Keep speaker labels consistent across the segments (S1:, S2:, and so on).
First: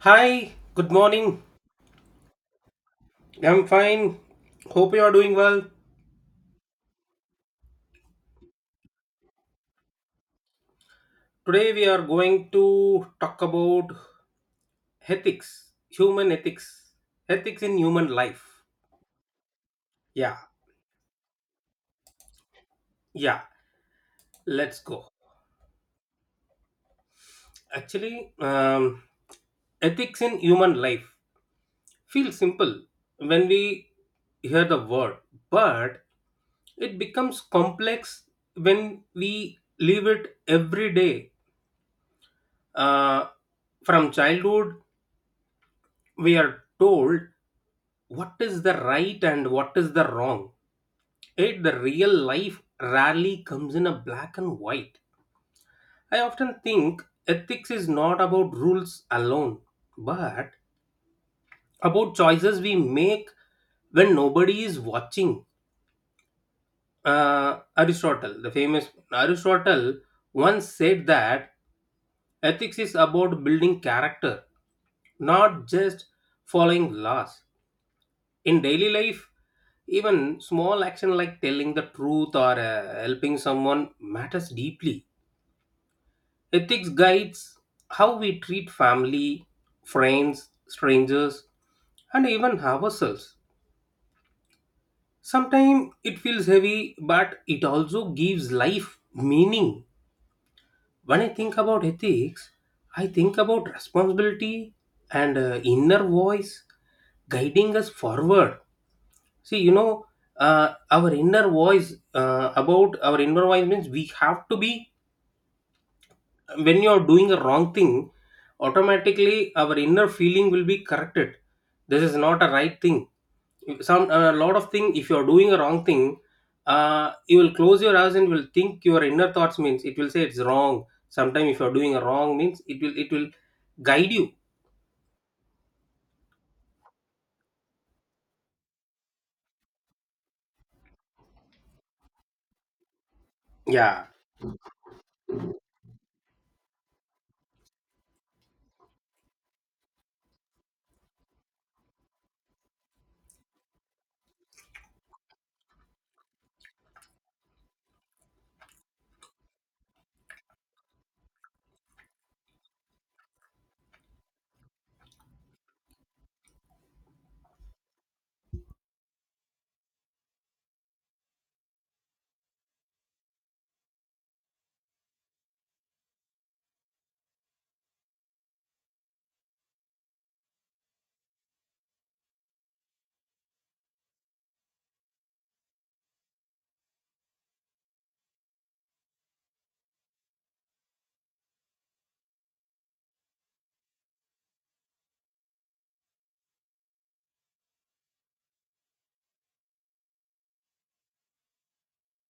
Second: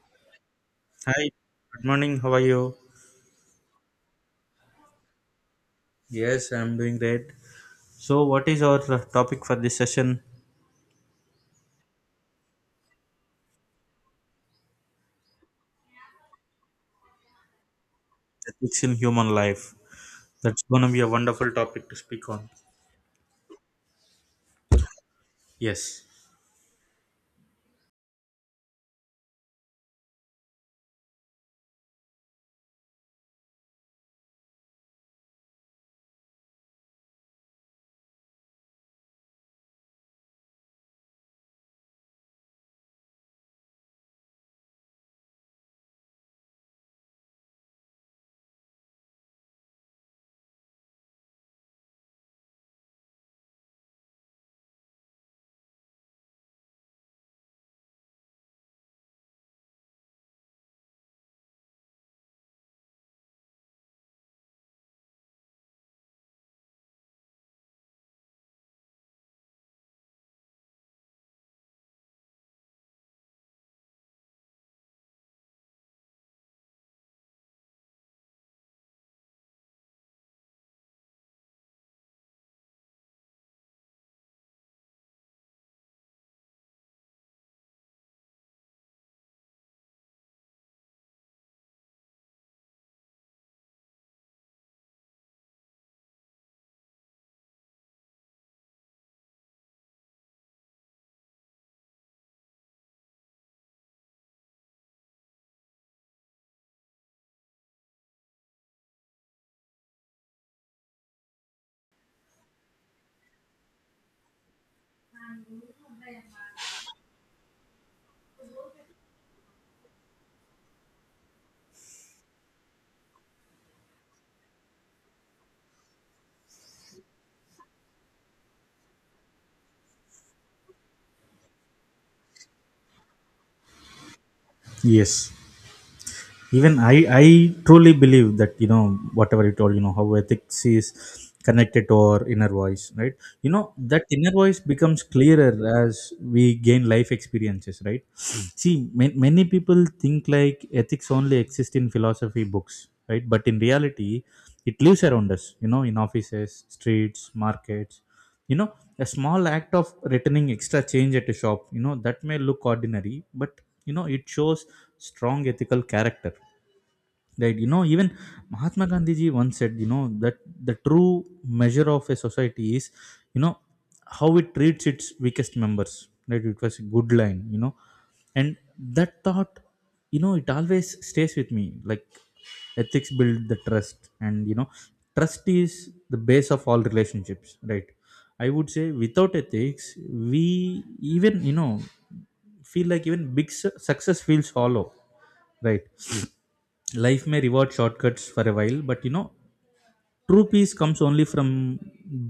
S1: Hi, good
S2: Hi,
S1: morning.
S2: good morning. How are you?
S1: I'm fine. Hope you are doing well.
S2: Yes, I'm doing great. So, what is our topic for this session?
S1: Today we are going to talk about ethics, human ethics, ethics in human life.
S2: Ethics in human life.
S1: Yeah,
S2: That's going to be a wonderful topic to speak on.
S1: yeah, let's go.
S2: Yes.
S1: Actually, um, ethics in human life feels simple when we hear the word, but it becomes complex when we live it every day. Uh, from childhood, we are told what is the right and what is the wrong. It, the real life rarely comes in a black and white. I often think ethics is not about rules alone, but about choices we make when nobody is watching. Aristotle, the famous Aristotle, once said that ethics is about building character, not just following laws. In daily life, even small action like telling the truth or helping someone matters deeply. Ethics guides how we treat family, friends, strangers, and even ourselves. Sometimes it feels heavy, but it also gives life meaning. When I think about ethics, I think about responsibility and inner voice guiding us forward. See, our inner voice about our inner voice means we have to be when you are doing a wrong thing, automatically our inner feeling will be corrected. This is not a right thing. Some a lot of thing. If you are doing a wrong thing, you will close your eyes and will think your inner thoughts means it will say it's wrong. Sometimes if you are doing a wrong means it will guide you.
S2: Yes. Even I truly believe that, you know, whatever you told, you know, how ethics is connected to our inner voice, right? You know, that
S1: Yeah.
S2: inner voice becomes clearer as we gain life experiences, right? Mm. See, many people think like ethics only exist in philosophy books, right? But in reality, it lives around us, you know, in offices, streets, markets, you know, a small act of returning extra change at a shop, you know, that may look ordinary, but you know it shows strong ethical character. Right, you know, even Mahatma Gandhi ji once said, you know, that the true measure of a society is, you know, how it treats its weakest members. Right, it was a good line, you know, and that thought, you know, it always stays with me. Like, ethics build the trust, and you know, trust is the base of all relationships. Right, I would say without ethics, we even, you know, feel like even big success feels hollow. Right, life may reward shortcuts for a while, but you know, true peace comes only from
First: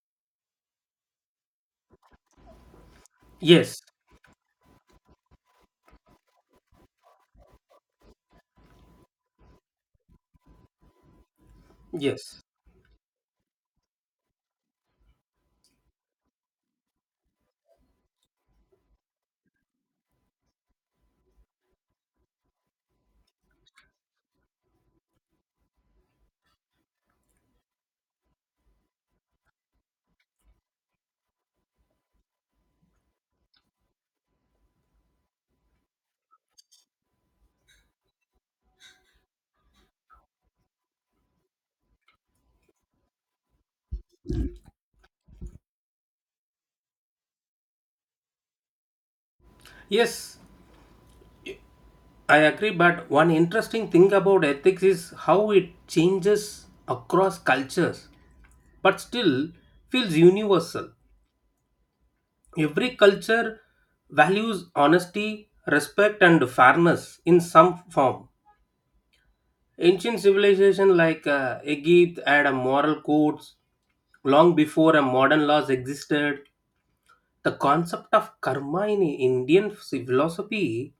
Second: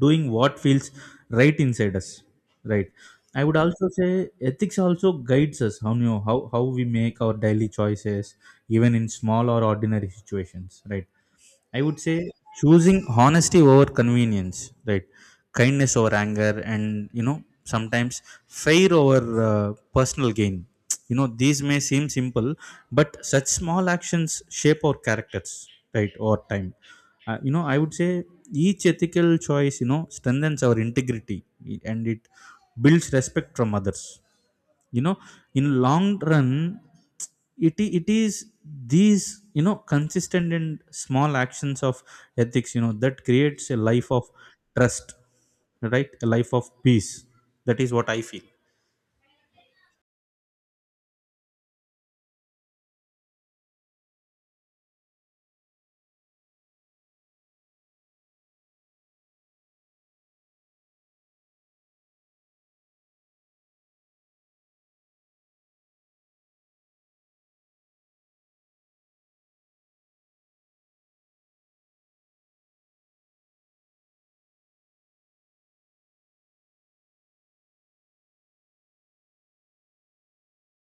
S2: doing what feels right inside us, right? I would
S1: Yes.
S2: also say ethics also guides us how, you know, how we make our daily choices even in small or ordinary situations, right? I would say
S1: Yes.
S2: choosing honesty over convenience, right, kindness over anger, and you know, sometimes fair over personal gain. You know, these may seem simple, but such small actions shape our characters, right, over time. You know, I would say each ethical choice, you know, strengthens our integrity, and it builds respect from others, you know, in long run. It is these, you know, consistent and small actions of ethics, you know, that creates a life of trust, right? A life of peace. That is what I feel.
S1: Yes. I agree, but one interesting thing about ethics is how it changes across cultures, but still feels universal. Every culture values honesty, respect, and fairness in some form. Ancient civilizations like Egypt had a moral codes long before a modern laws existed. The concept of karma in Indian philosophy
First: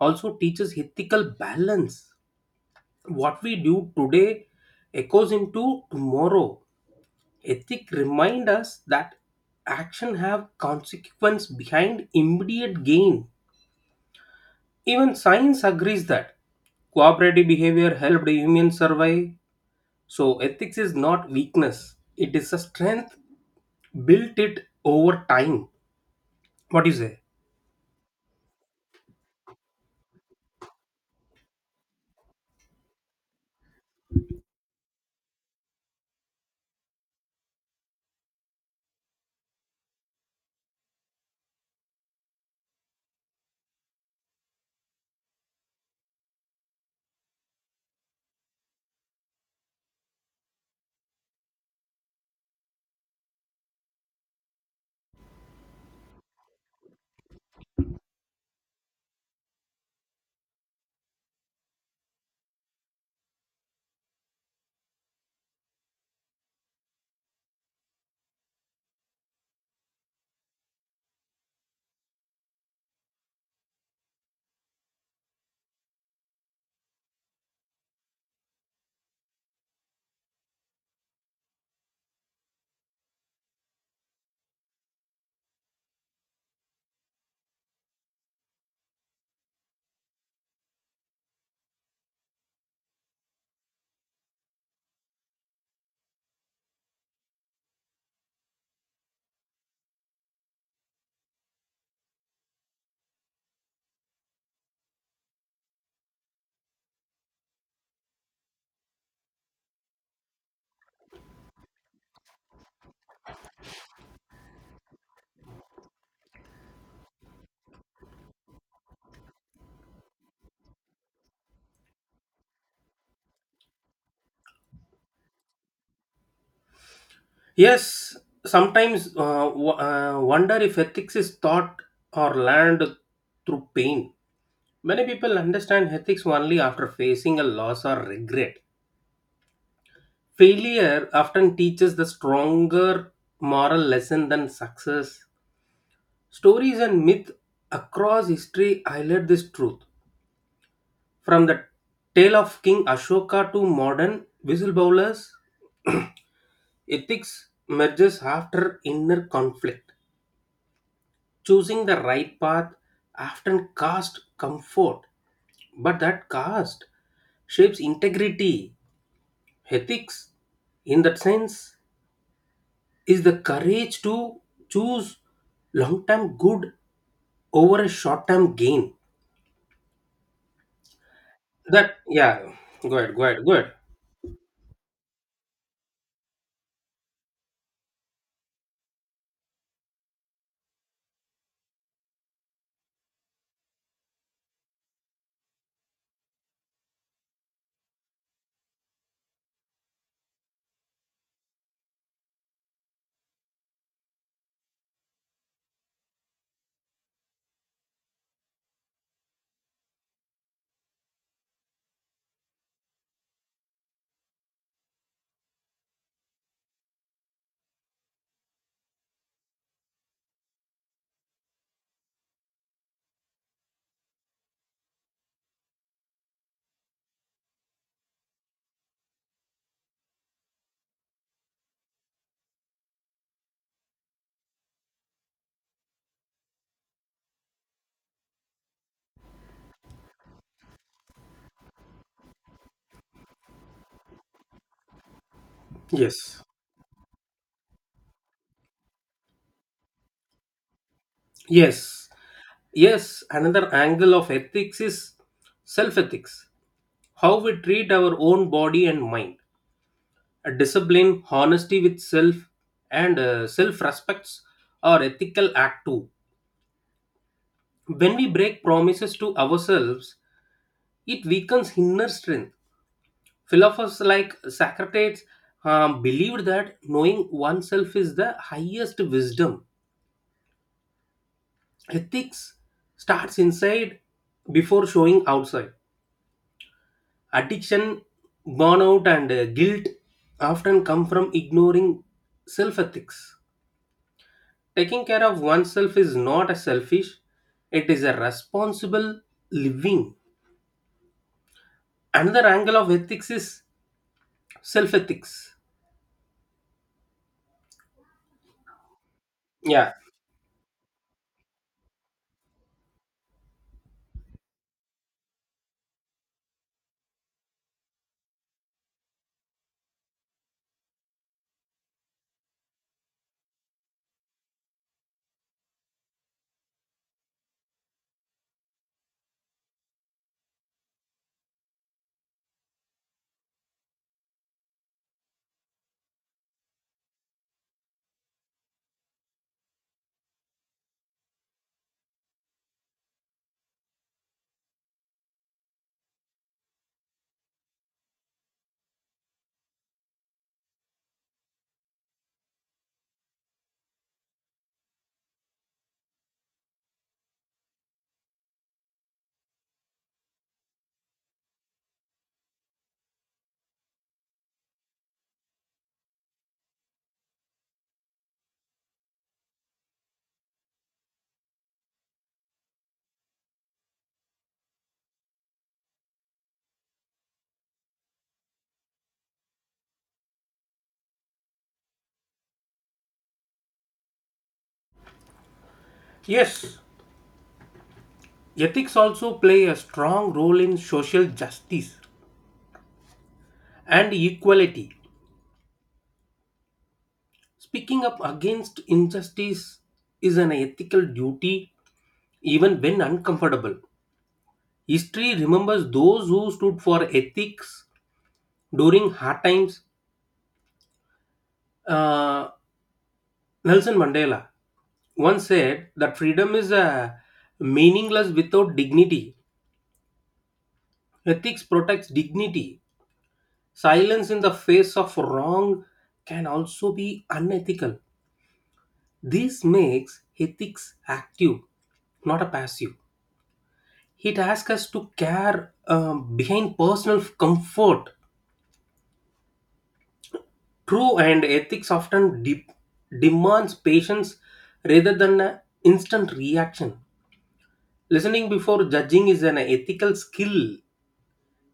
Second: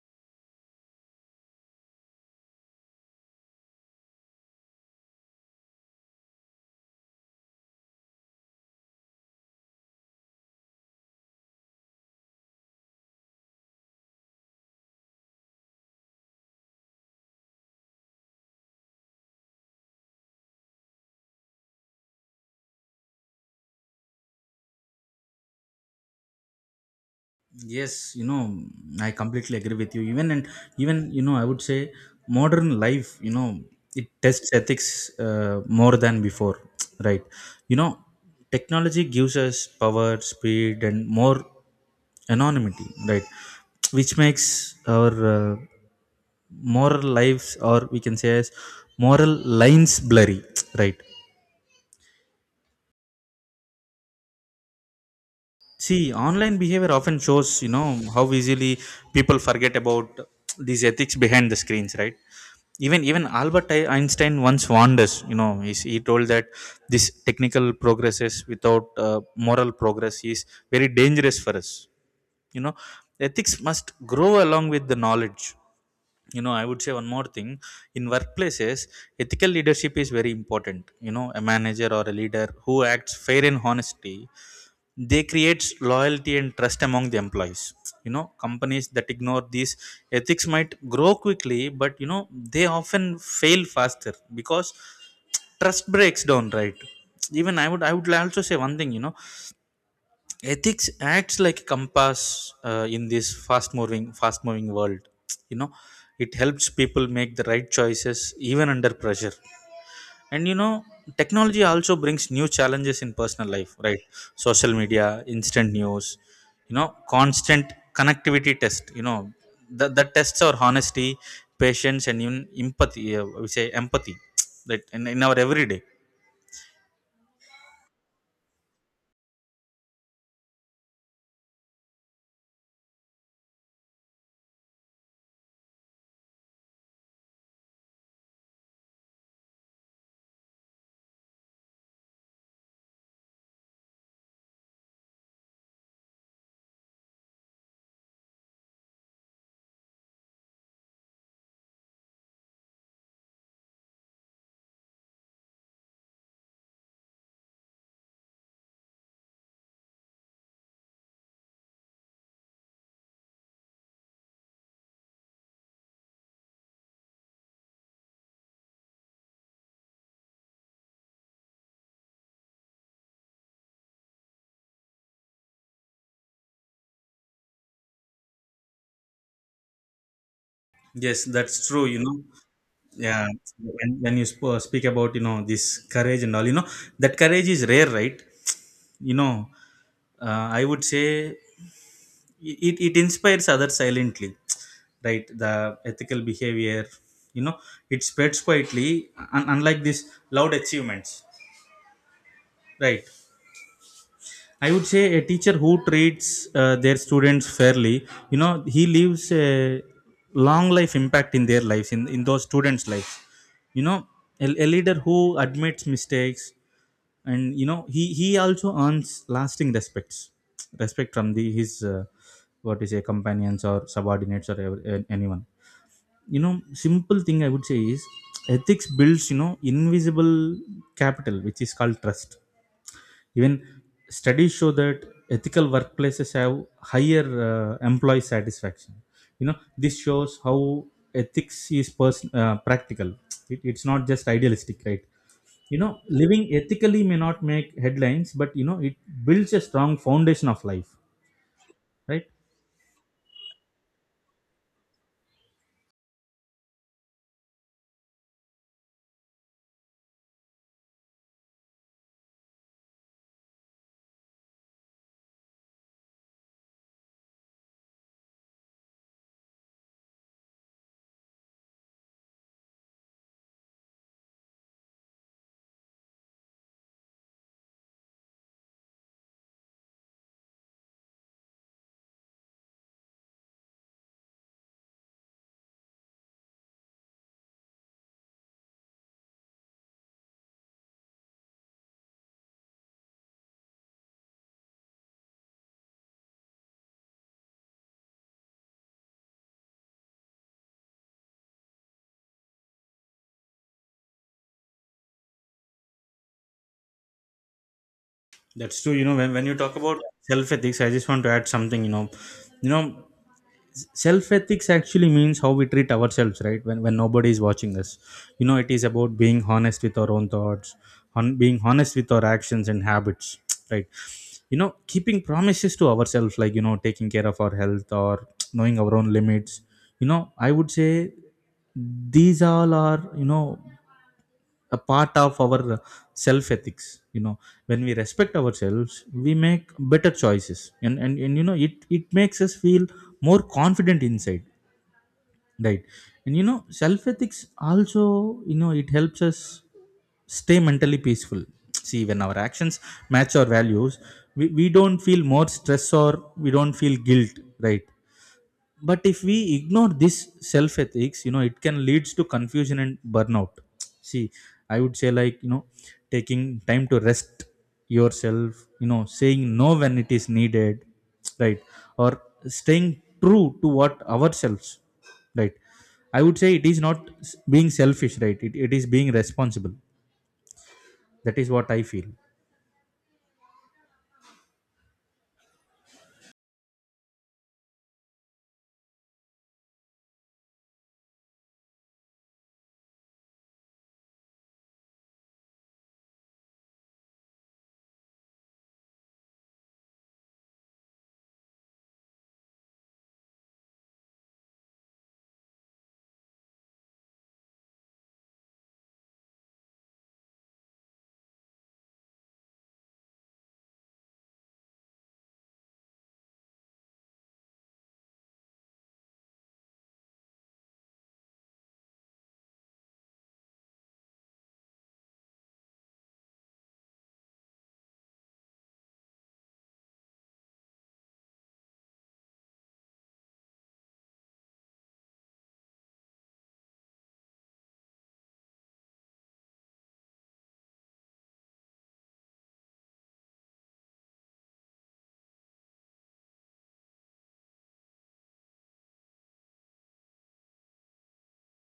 S1: also teaches ethical balance. What we do today echoes into tomorrow. Ethic remind us that action have consequence behind immediate gain. Even science agrees that cooperative behavior helped humans survive. So ethics is not weakness, it is a strength built it over time. What do you say?
S2: Yes, you know, I completely agree with you. Even, and even, you know, I would say modern life, you know, it tests ethics more than before, right? You know, technology gives us power, speed, and more anonymity, right? Which makes our moral lives, or we can say as moral lines, blurry, right? See, online behavior often shows, you know, how easily people forget about these ethics behind the screens, right? Even Albert Einstein once warned us, you know, he told that this technical progresses without moral progress is very dangerous for us. You know, ethics must grow along with the knowledge. You know, I would say one more thing. In workplaces, ethical leadership is very important. You know, a manager or a leader who acts fair and honestly, they creates loyalty and trust among the employees. You know, companies that ignore these ethics might grow quickly, but you know, they often fail faster because trust breaks down, right? Even I would also say one thing, you know, ethics acts like a compass in this fast moving world. You know, it helps people make the right choices even under pressure. And you know, technology also brings new challenges in personal life, right? Social media, instant news, you know, constant connectivity test, you know, the tests are honesty, patience, and even empathy, we say empathy, right, in our everyday.
S1: Yes, sometimes wonder if ethics is taught or learned through pain. Many people understand ethics only after facing a loss or regret. Failure often teaches the stronger moral lesson than success. Stories and myth across history highlight this truth. From the tale of King Ashoka to modern whistleblowers, ethics emerges after inner conflict. Choosing the right path often costs comfort, but that cost shapes integrity. Ethics, in that sense, is the courage to choose long term good over a short term gain.
S2: Yes, that's true,
S1: That,
S2: you know.
S1: yeah, go ahead, go
S2: Yeah,
S1: ahead, go ahead.
S2: when you speak about, you know, this courage and all, you know, that courage is rare, right? You know, I would say it, it inspires others silently, right, the ethical behavior, you know, it spreads quietly, unlike these loud achievements, right? I would say a teacher who treats their students fairly, you know, he leaves a long life impact in their lives, in those students' lives. You know, a leader who admits mistakes and, you know, he also earns lasting respects, respect from the his, what is a companions or subordinates or anyone. You know, simple thing I would say is ethics builds, you know, invisible capital, which is called trust. Even studies show that ethical workplaces have higher employee satisfaction. You know, this shows how ethics is person practical. It's not just idealistic, right? You know,
S1: Yes,
S2: living ethically may not make headlines, but you know, it builds a strong foundation of life,
S1: yes,
S2: right?
S1: yes. Another angle of ethics is self ethics, how we treat our own body and mind. A discipline, honesty with self, and self respects are ethical act too. When we break promises to ourselves, it weakens inner strength. Philosophers like Socrates believed that knowing oneself is the highest wisdom. Ethics starts inside before showing outside. Addiction, burnout, and guilt often come from ignoring self ethics. Taking care of oneself is not a selfish, it is a responsible living. Another angle of ethics is self ethics.
S2: That's true. You know, when you talk
S1: Yeah.
S2: about self ethics, I just want to add something. You know, self ethics actually means how we treat ourselves, right, when nobody is watching us. You know, it is about being honest with our own thoughts, on being honest with our actions and habits, right? You know, keeping promises to ourselves, like, you know, taking care of our health, or knowing our own limits. You know, I would say these all are, you know, a part of our self ethics. You know, when we respect ourselves, we make better choices, and and you know, it makes us feel more confident inside, right? And you know, self ethics also, you know, it helps us stay mentally peaceful. See, when our actions match our values, we don't feel more stress, or we don't feel guilt, right? But if we ignore this self ethics, you know, it can leads to confusion and burnout. See, I would say like, you know, taking time to rest yourself, you know, saying no when it is needed, right, or staying true to what ourselves, right. I would say it is not being selfish, right, it is being responsible. That is what I feel.
S1: Yes. Ethics also play a strong role in social justice and equality. Speaking up against injustice is an ethical duty even when uncomfortable. History remembers those who stood for ethics during hard times. Uh, Nelson Mandela once said that freedom is meaningless without dignity. Ethics protects dignity. Silence in the face of wrong can also be unethical. This makes ethics active, not a passive. It asks us to care behind personal comfort. True and ethics often demands patience rather than an instant reaction. Listening before judging is an ethical skill.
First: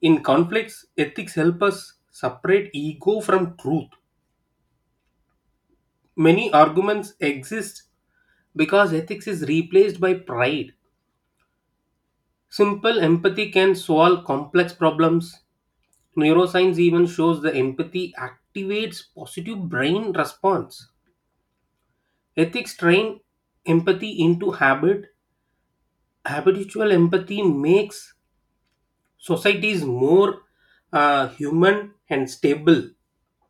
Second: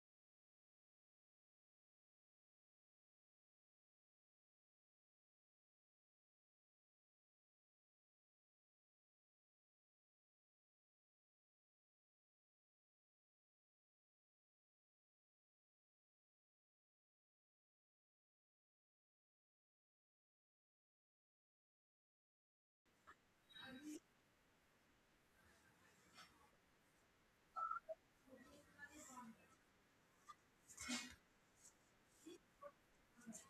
S1: In conflicts, ethics help us separate ego from truth. Many arguments exist because ethics is replaced by pride. Simple empathy can solve complex problems. Neuroscience even shows the empathy activates positive brain response. Ethics train empathy into habit. Habitual empathy makes societies more human and stable.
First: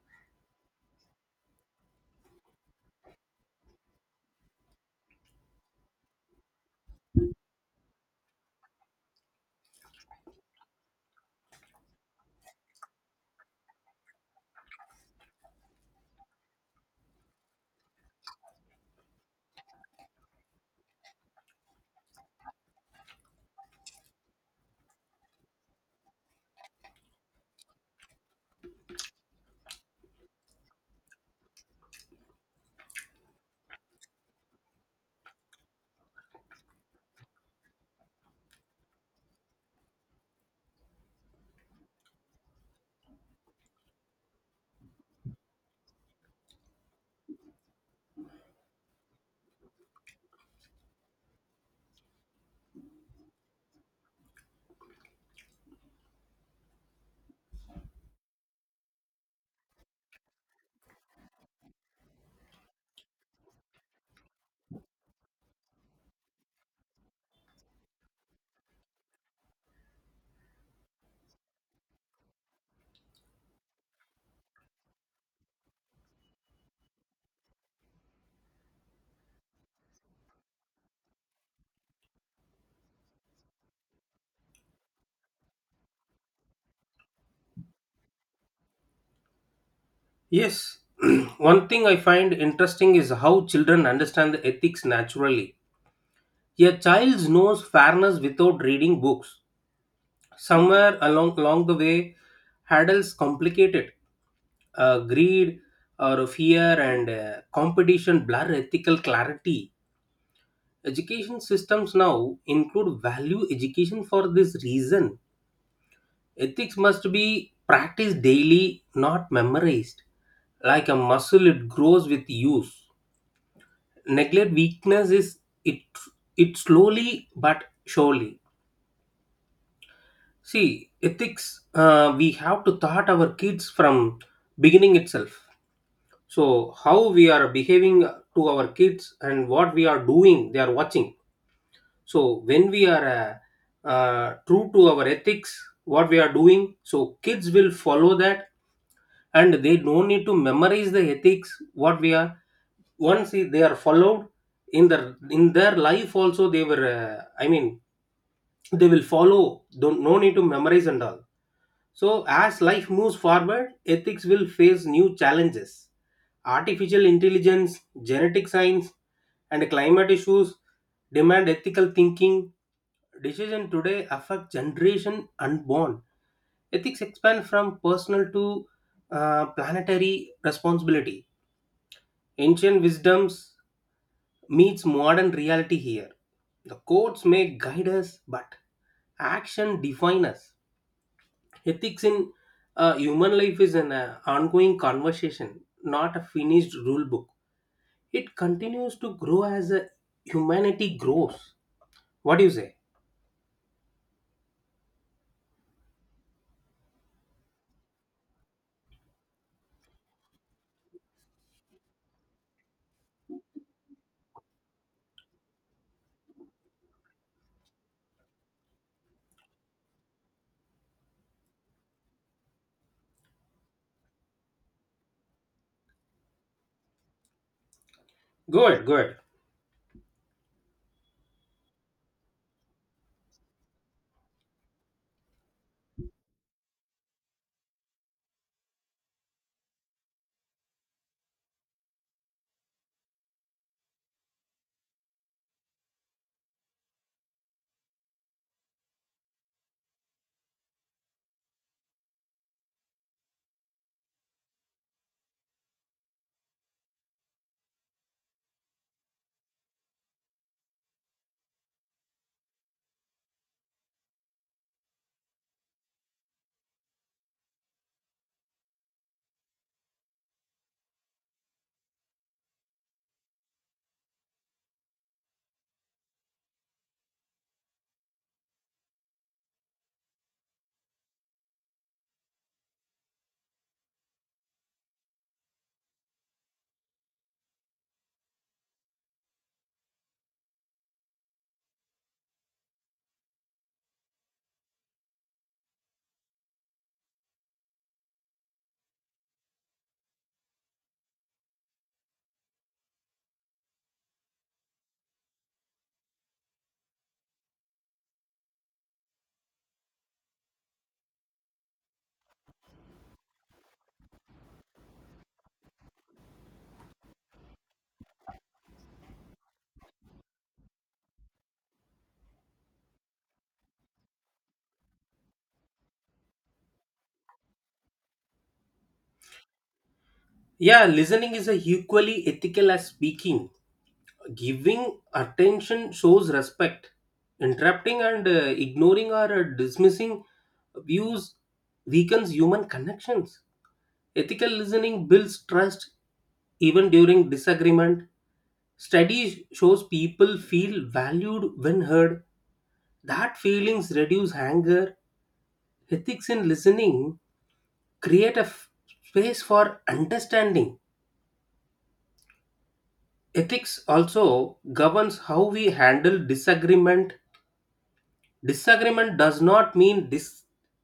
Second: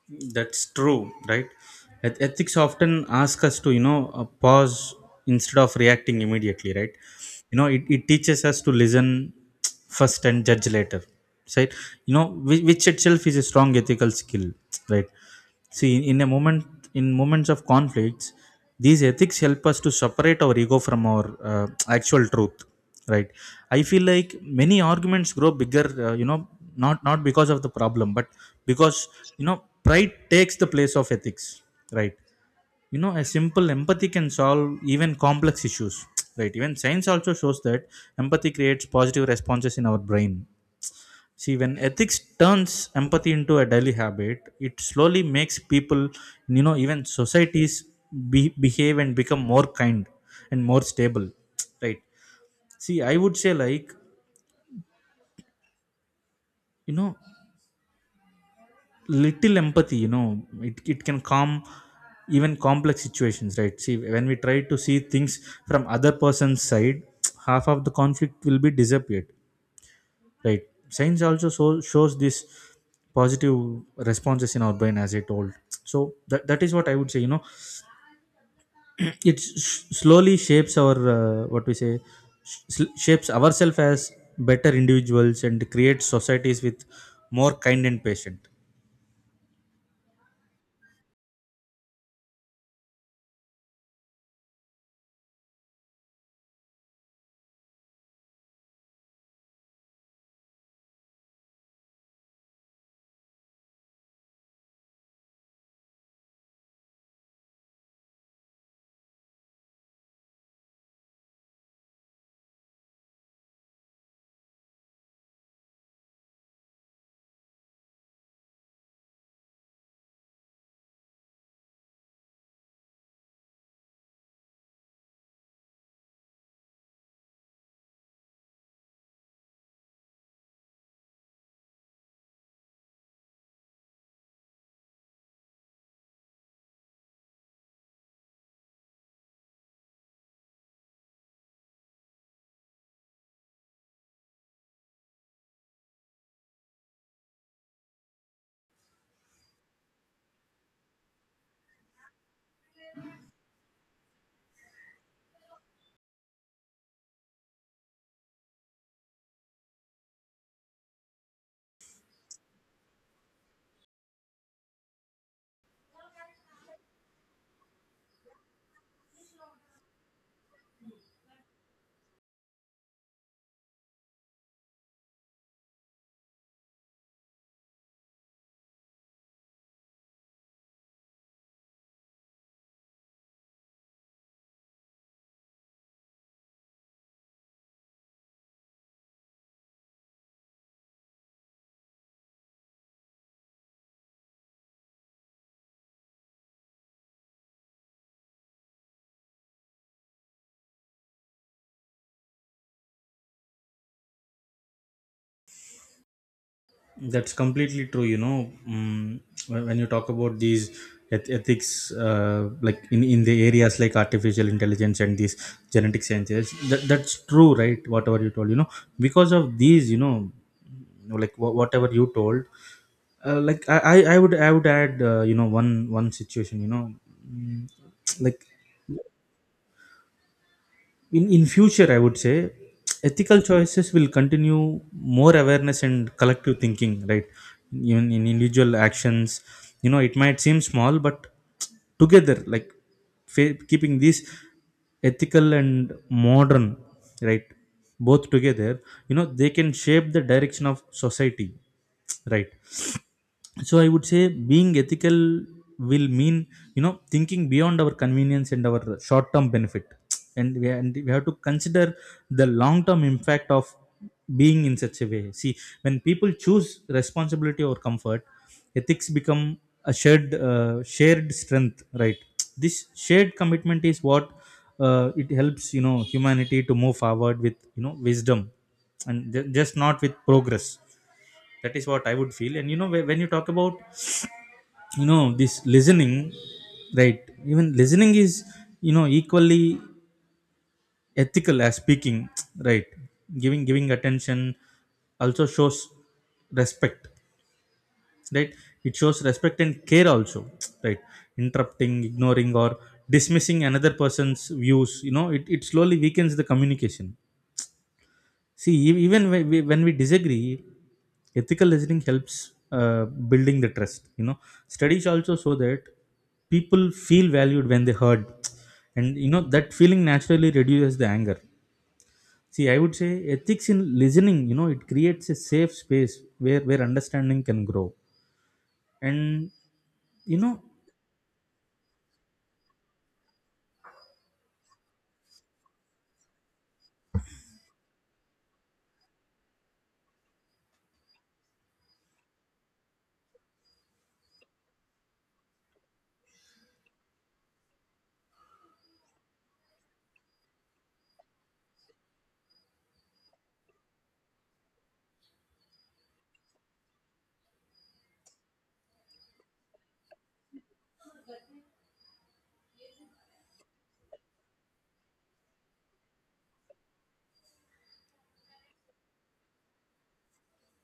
S2: That's true, right? Ethics often ask us to, you know, pause instead of reacting immediately, right? You know, it teaches us to listen first and judge later, right? You know, which itself is a strong ethical skill, right? See, in moments of conflicts, these ethics help us to separate our ego from our uh, actual truth, right? I feel like many arguments grow bigger, you know, not because of the problem, but because, you know, pride takes the place of ethics, right? You know, a simple empathy can solve even complex issues, right? Even science also shows that empathy creates positive responses in our brain. See, when ethics turns empathy into a daily habit, it slowly makes people, you know, even societies behave and become more kind and more stable, right? See, I would say, like, you know, little empathy, you know, it can calm even complex situations, right? See, when we try to see things from other person's side, half of the conflict will be disappeared. Right. Science also shows this positive responses in our brain, as I told. So that is what I would say. You know, it slowly shapes our what we say, shapes ourselves as better individuals and creates societies with more kind and patient.
S1: Yes, one thing I find interesting is how children understand the ethics naturally. A child knows fairness without reading books. Somewhere along the way, adults complicate it. Greed or fear and competition blur ethical clarity. Education systems now include value education for this reason. Ethics must be practiced daily, not memorized. Like a muscle, it grows with use. Neglect weakness is it, it slowly but surely. See, ethics, we have to thought our kids from beginning itself. So how we are behaving to our kids and what we are doing, they are watching. So when we are true to our ethics, what we are doing, so kids will follow that, and they don't need to memorize the ethics what we are. Once they are followed in their life also, they were I mean they will follow, don't no need to memorize and all. So as life moves forward, ethics will face new challenges. Artificial intelligence, genetic science, and climate issues demand ethical thinking. Decisions today affect generation unborn. Ethics expand from personal to planetary responsibility. Ancient wisdoms meets modern reality here. The codes may guide us, but action define us. Ethics in human life is an ongoing conversation, not a finished rule book. It continues to grow as a humanity grows. What do you say?
S2: That's completely true. You know, mm, when you talk about these ethics, like in the areas like artificial intelligence and these genetic sciences, that's true, right? Whatever you told, you know, because of these, you know, like whatever you told, like I would add, you know, one situation, you know, mm, like
S1: Good, good.
S2: in future, I would say ethical choices will continue more awareness and collective thinking, right, even in individual actions. You know, it might seem small, but together, like, keeping these ethical and modern, right, both together, you know, they can shape the direction of society, right? So I would say being ethical will mean, you know, thinking beyond our convenience and our short term benefit, and and we have to consider the long term impact of being in such a way. See, when people choose responsibility or comfort, ethics become a shared strength, right? This shared commitment is what, it helps, you know, humanity to move forward with, you know, wisdom, and just not with progress. That is what I would feel. And you know, when you talk about, you know, this listening, right, even listening is, you know, equally ethical as speaking, right? Giving attention also shows respect, right? It shows respect and care also, right? Interrupting, ignoring, or dismissing another person's views, you know, it slowly weakens the communication. See, even when we disagree, ethical listening helps building the trust. You know, studies also show that people feel valued when they heard, and you know that feeling naturally reduces the anger. See, I would say ethics in listening. You know, it creates a safe space where understanding can grow, and you know
S1: Yeah, listening is a equally ethical as speaking. Giving attention shows respect. Interrupting and ignoring or dismissing views weakens human connections. Ethical listening builds trust even during disagreement. Study shows people feel valued when heard. That feelings reduce anger. Ethics in listening create a space for understanding. Ethics also governs how we handle disagreement. Disagreement does not mean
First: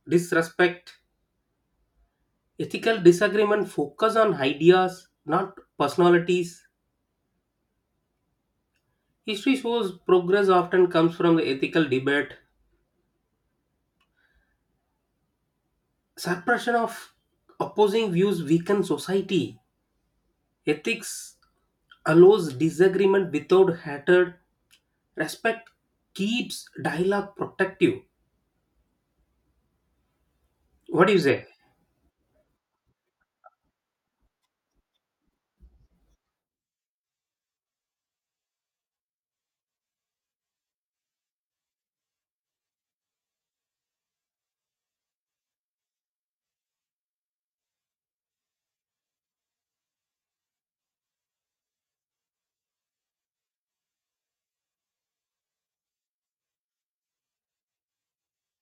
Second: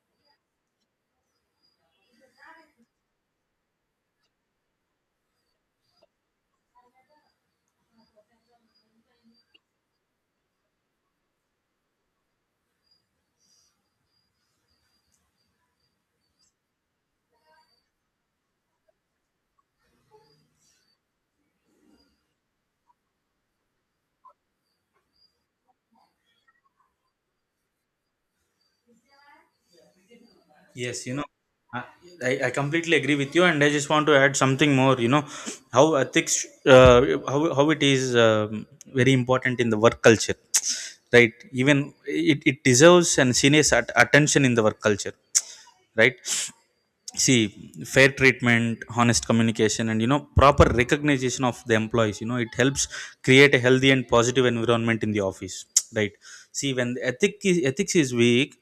S1: disrespect. Ethical disagreement focus on ideas, not personalities. History shows progress often comes from the ethical debate. Suppression of opposing views weakens society. Ethics allows disagreement without hatred. Respect keeps dialogue protective.
S2: Yes,
S1: What do
S2: you
S1: you
S2: know,
S1: say?
S2: I, I completely agree with you, and I just want to add something more. You know, how ethics, how it is very important in the work culture, right? Even it deserves and serious attention in the work culture, right? See, fair treatment, honest communication, and you know, proper recognition of the employees. You know, it helps create a healthy and positive environment in the office, right? See, when ethics is weak,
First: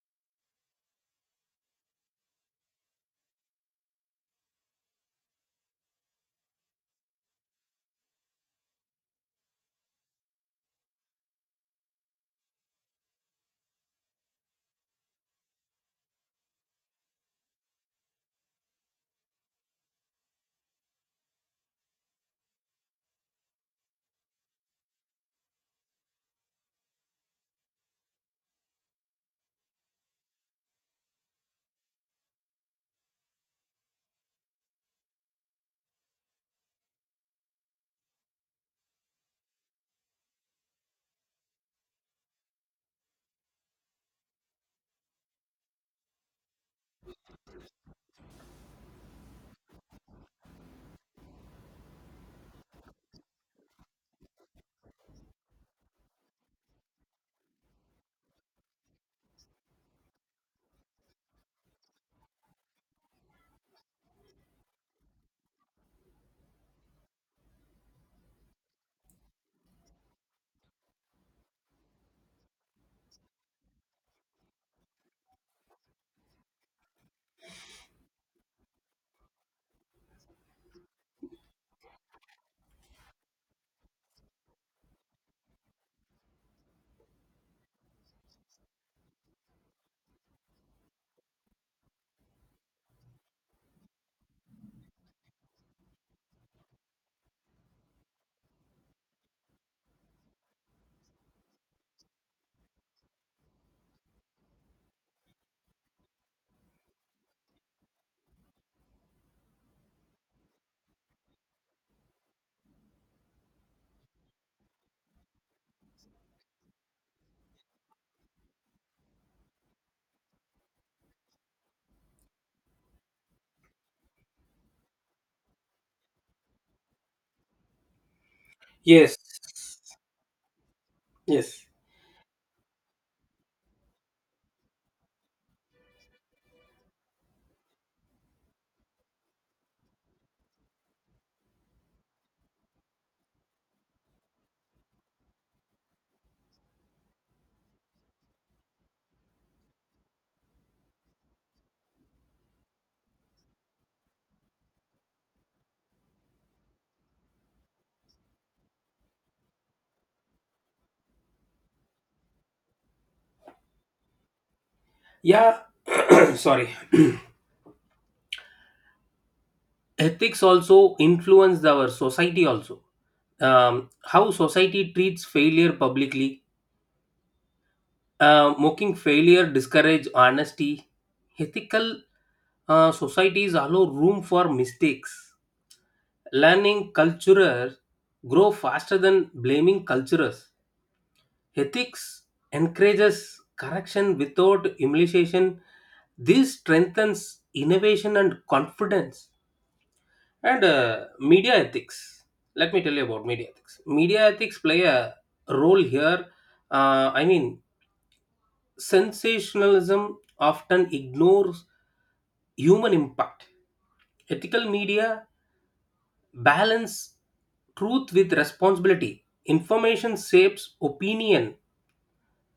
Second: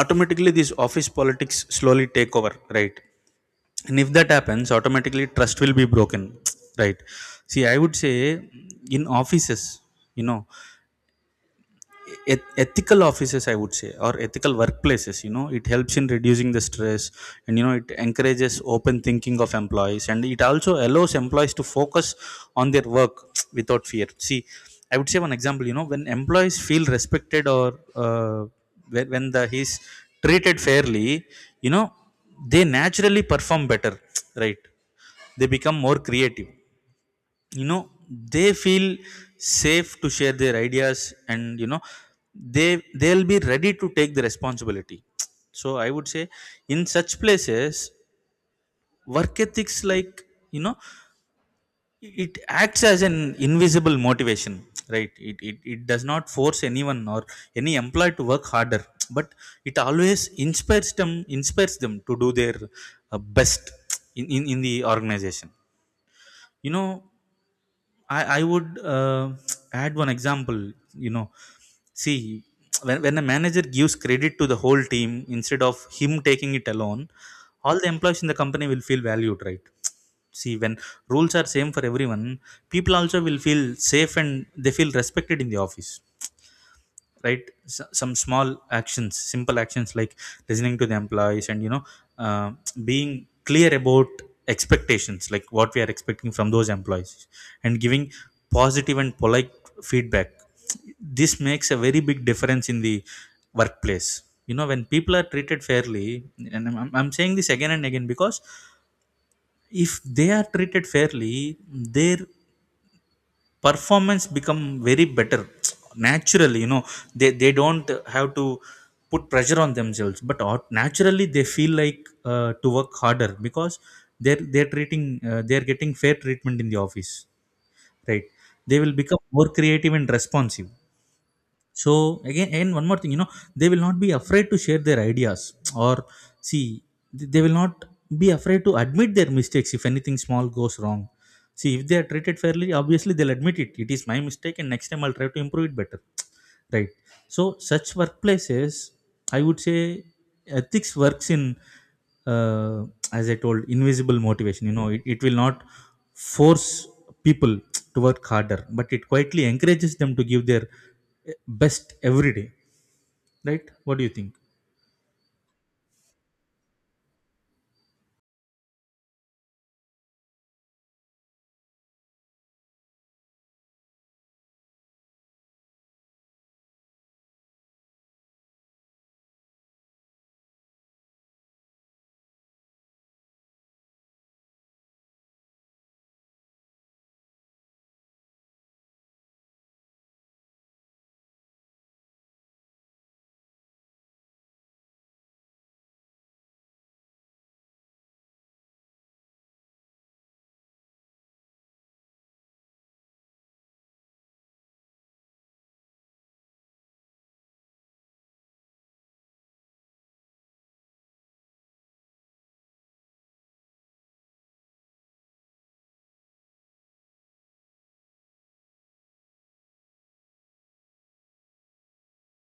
S2: automatically these office politics slowly take over, right. And if that happens, automatically trust will be broken, right. See, I would say in offices, you know ethical offices, I would say, or ethical workplaces, you know, it helps in reducing the stress, and you know, it encourages open thinking of employees, and it also allows employees to focus on their work without fear. See, I would say one example, you know, when employees feel respected, or uh, when the he's treated fairly, you know, they naturally perform better, right. They become more creative, you know, they feel safe to share their ideas, and they'll be ready to take the responsibility. So I would say in such places, work ethics like, you know, it acts as an invisible motivation, right. It does not force anyone or any employee to work harder, but it always inspires them, to do their best in, in the organization, you know. I would add one example. You know, see, when, a manager gives credit to the whole team instead of him taking it alone, all the employees in the company will feel valued, right? See, when rules are same for everyone, people also will feel safe, and they feel respected in the office, right. Some small actions, simple actions like listening to the employees, and uh, being clear about expectations, like what we are expecting from those employees, and giving positive and polite feedback, this makes a very big difference in the workplace, you know, when people are treated fairly. And I'm saying this again and again, because if they are treated fairly, their performance become very better naturally, you know. They don't have to put pressure on themselves, but naturally they feel like to work harder, because they're they're treating they're getting fair treatment in the office, right. They will
S1: Yes.
S2: become more creative and responsive.
S1: Yes.
S2: So again, and one more thing, you know, they will not be afraid to share their ideas, or see, they will not be afraid to admit their mistakes if anything small goes wrong. See, if they are treated fairly, obviously they'll admit it, it is my mistake, and next time I'll try to improve it better, right. So such workplaces, I would say, ethics works in uh, as I told, invisible motivation. You know, it will not force people to work harder, but it quietly encourages them to give their best every day, right? What do you think?
S1: Yeah. Sorry. Ethics also influence our society also. How society treats failure publicly, mocking failure discourage honesty. Ethical societies allow room for mistakes. Learning culture grow faster than blaming cultures. Ethics encourages correction without humiliation. This strengthens innovation and confidence. And media ethics. Let me tell you about media ethics. Media ethics play a role here. Uh, I mean, sensationalism often ignores human impact. Ethical media balance truth with responsibility. Information shapes opinion,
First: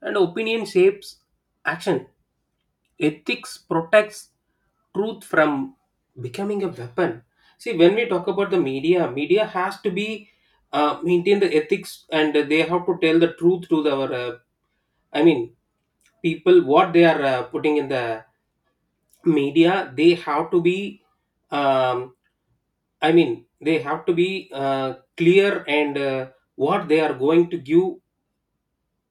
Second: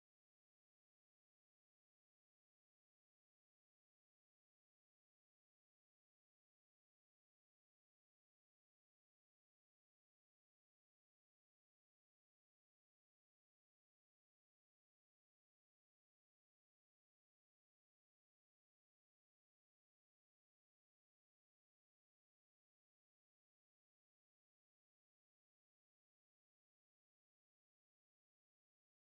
S1: and opinion shapes action. Ethics protects truth from becoming a weapon. See, when we talk about the media, media has to be maintain the ethics, and they have to tell the truth to the, our I mean people what they are putting in the media. They have to be um, I mean they have to be clear and what they are going to give,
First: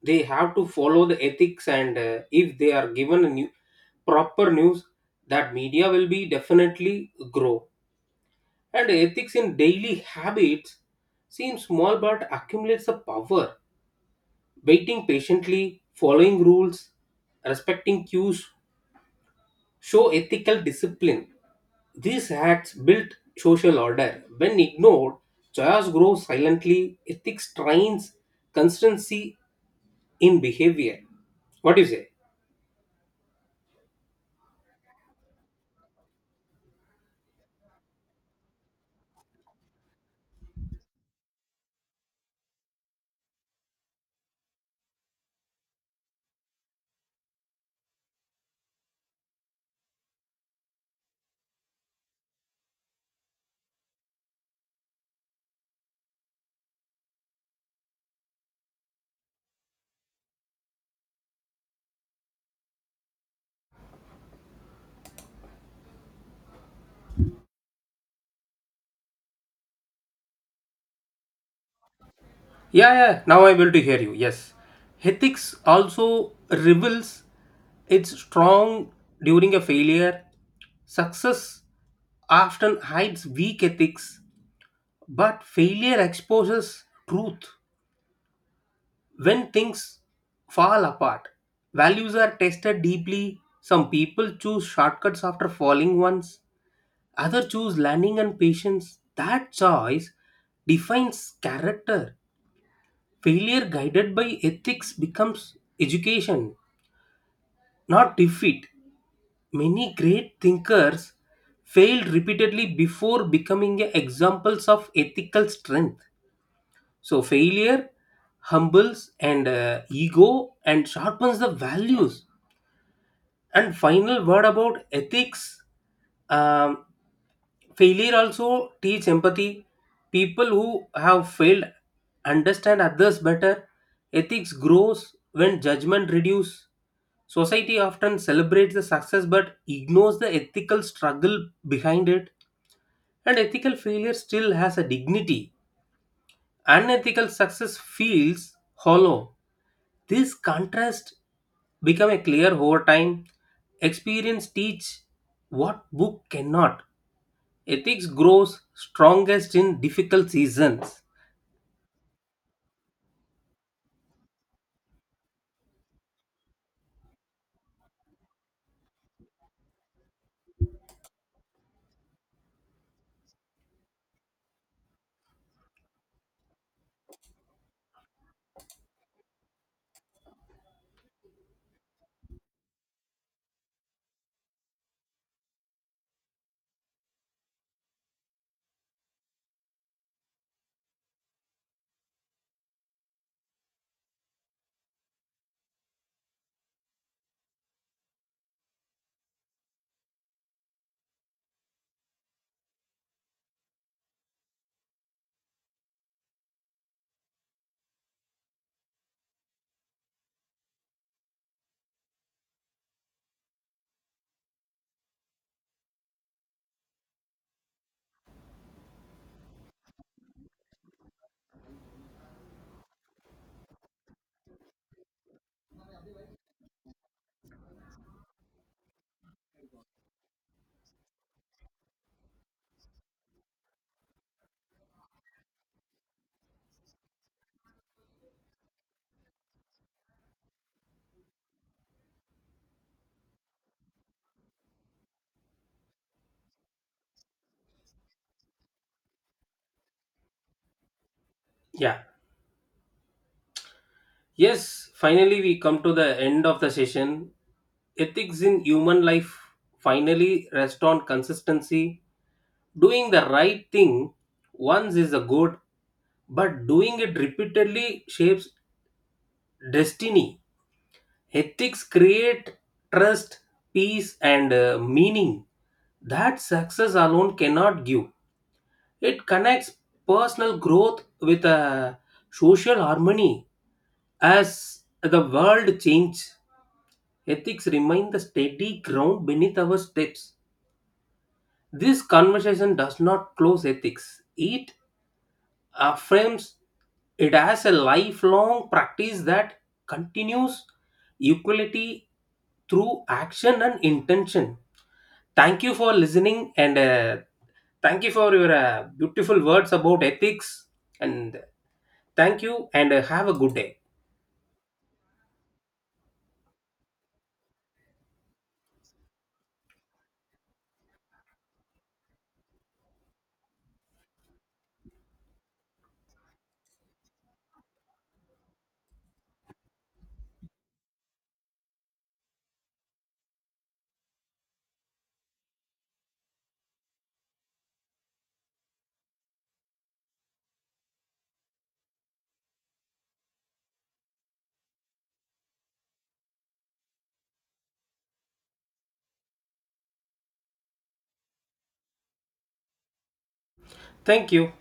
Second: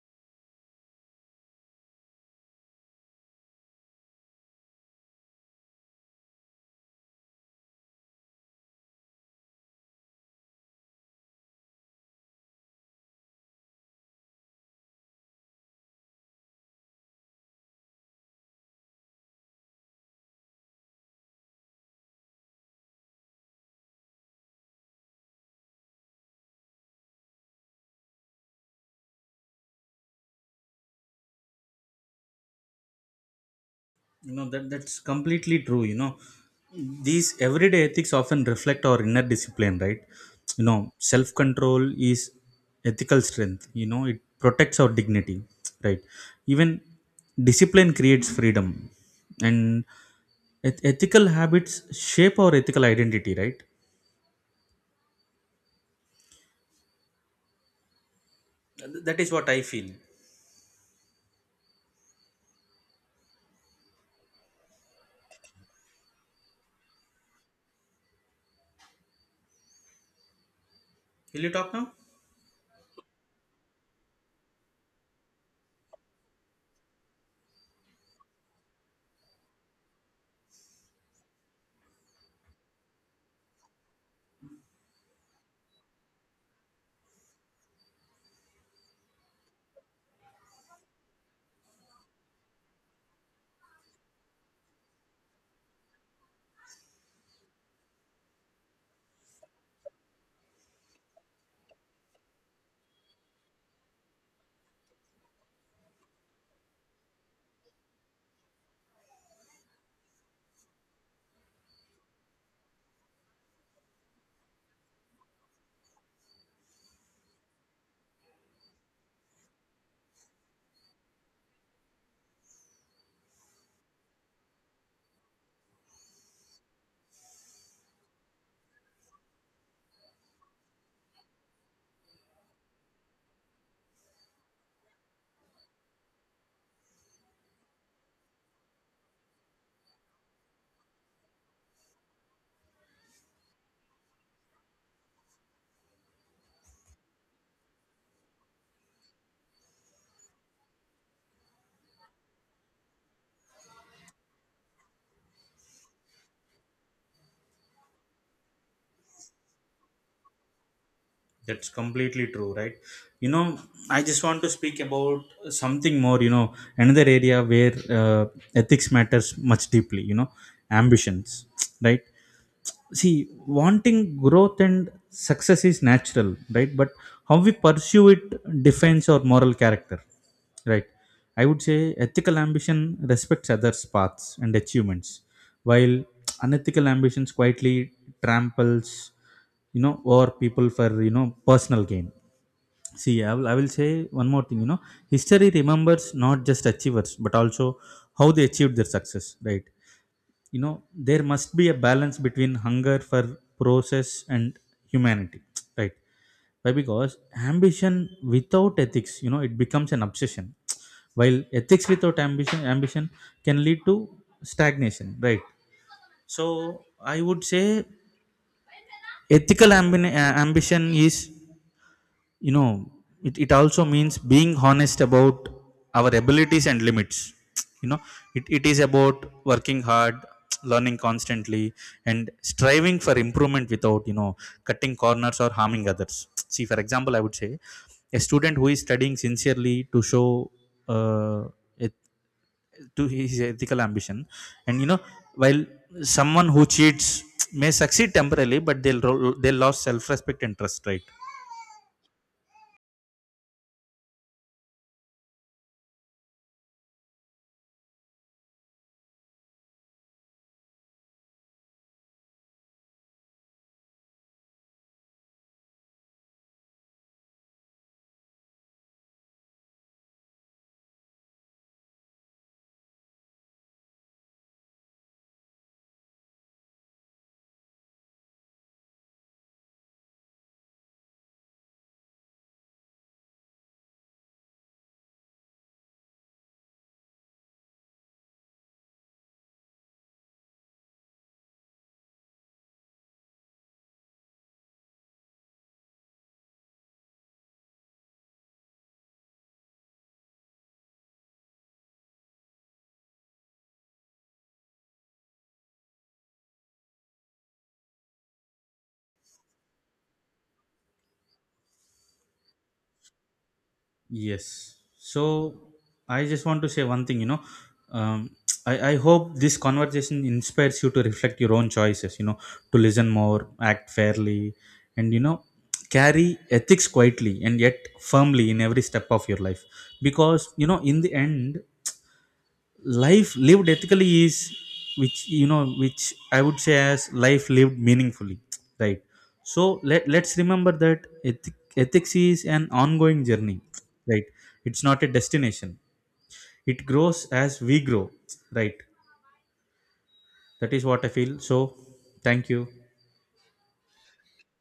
S1: they have to follow the ethics, and if they are given a new proper news, that media will be definitely grow. And ethics in daily habits seem small but accumulates a power. Waiting patiently, following rules, respecting cues show ethical discipline. These acts build social order. When ignored, chaos grows silently. Ethics trains consistency in behavior. What do you say?
S2: That's completely true. You know, these everyday ethics often reflect our inner discipline, right? You know, self control is ethical strength. You know, it protects our dignity, right? Even discipline creates freedom, and ethical habits shape our ethical identity, right? That is what I feel. Will you talk now?
S1: Yeah, yeah, now I'm able to hear you. Yes. Ethics also reveals its strong during a failure. Success often hides weak ethics, but failure exposes truth. When things fall apart, values are tested deeply. Some people choose shortcuts after falling once, others choose learning and patience. That choice defines character. Failure guided by ethics becomes education, not defeat. Many great thinkers failed repeatedly before becoming examples of ethical strength. So, failure humbles and ego and sharpens the values. And final word about ethics. Um, failure also teach empathy. People who have failed understand others better. Ethics grows when judgment reduce. Society often celebrates the success but ignores the ethical struggle behind it. And ethical failure still has a dignity. Unethical success feels hollow. This contrast become a clear over time. Experience teach what book cannot. Ethics grows strongest in difficult seasons.
S2: That's completely true, right? You know, I just want to speak about something more, you know, another area where ethics matters much deeply, you know, ambitions, right? See, wanting growth and success is natural, right? But how we pursue it defines our moral character, right? I would say ethical ambition respects others' paths and achievements, while unethical ambitions quietly tramples, you know, over people for, you know, personal gain. See, I will say one more thing, you know, history remembers not just achievers, but also how they achieved their success, right. You know, there must be a balance between hunger for process and humanity, right. Why? Because ambition without ethics, you know, it becomes an obsession, while ethics without ambition, can lead to stagnation, right. So I would say ethical ambition is, you know, it also means being honest about our abilities and limits. You know, it is about working hard, learning constantly, and striving for improvement without, you know, cutting corners or harming others. See, for example, I would say a student who is studying sincerely to show uh, to his ethical ambition, and you know, while someone who cheats may succeed temporarily, but they'll lose self-respect and trust, right.
S1: Yeah. Yes, finally we come to the end of the session. Ethics in human life finally rest on consistency. Doing the right thing once is a good, but doing it repeatedly shapes destiny. Ethics create trust, peace, and meaning that success alone cannot give. It connects personal growth with a social harmony. As the world changes, ethics remain the steady ground beneath our steps. This conversation does not close ethics. It affirms it as a lifelong practice that continues equality through action and intention. Thank you for listening, and thank you for your beautiful words about ethics, and thank you, and have a good day.
S2: Yes. So I just want to say one thing, you know. Um, I hope this conversation inspires you to reflect your own choices, you know, to listen more, act fairly, and, you know, carry ethics quietly and yet firmly in every step of your life. Because, you know, in the end, life lived ethically is, which you know, which I would say as life lived meaningfully, right. So let's remember that ethics is an ongoing journey, right. It's not a destination. It grows as we grow, right. That is what I feel. So thank you.
S1: Thank you.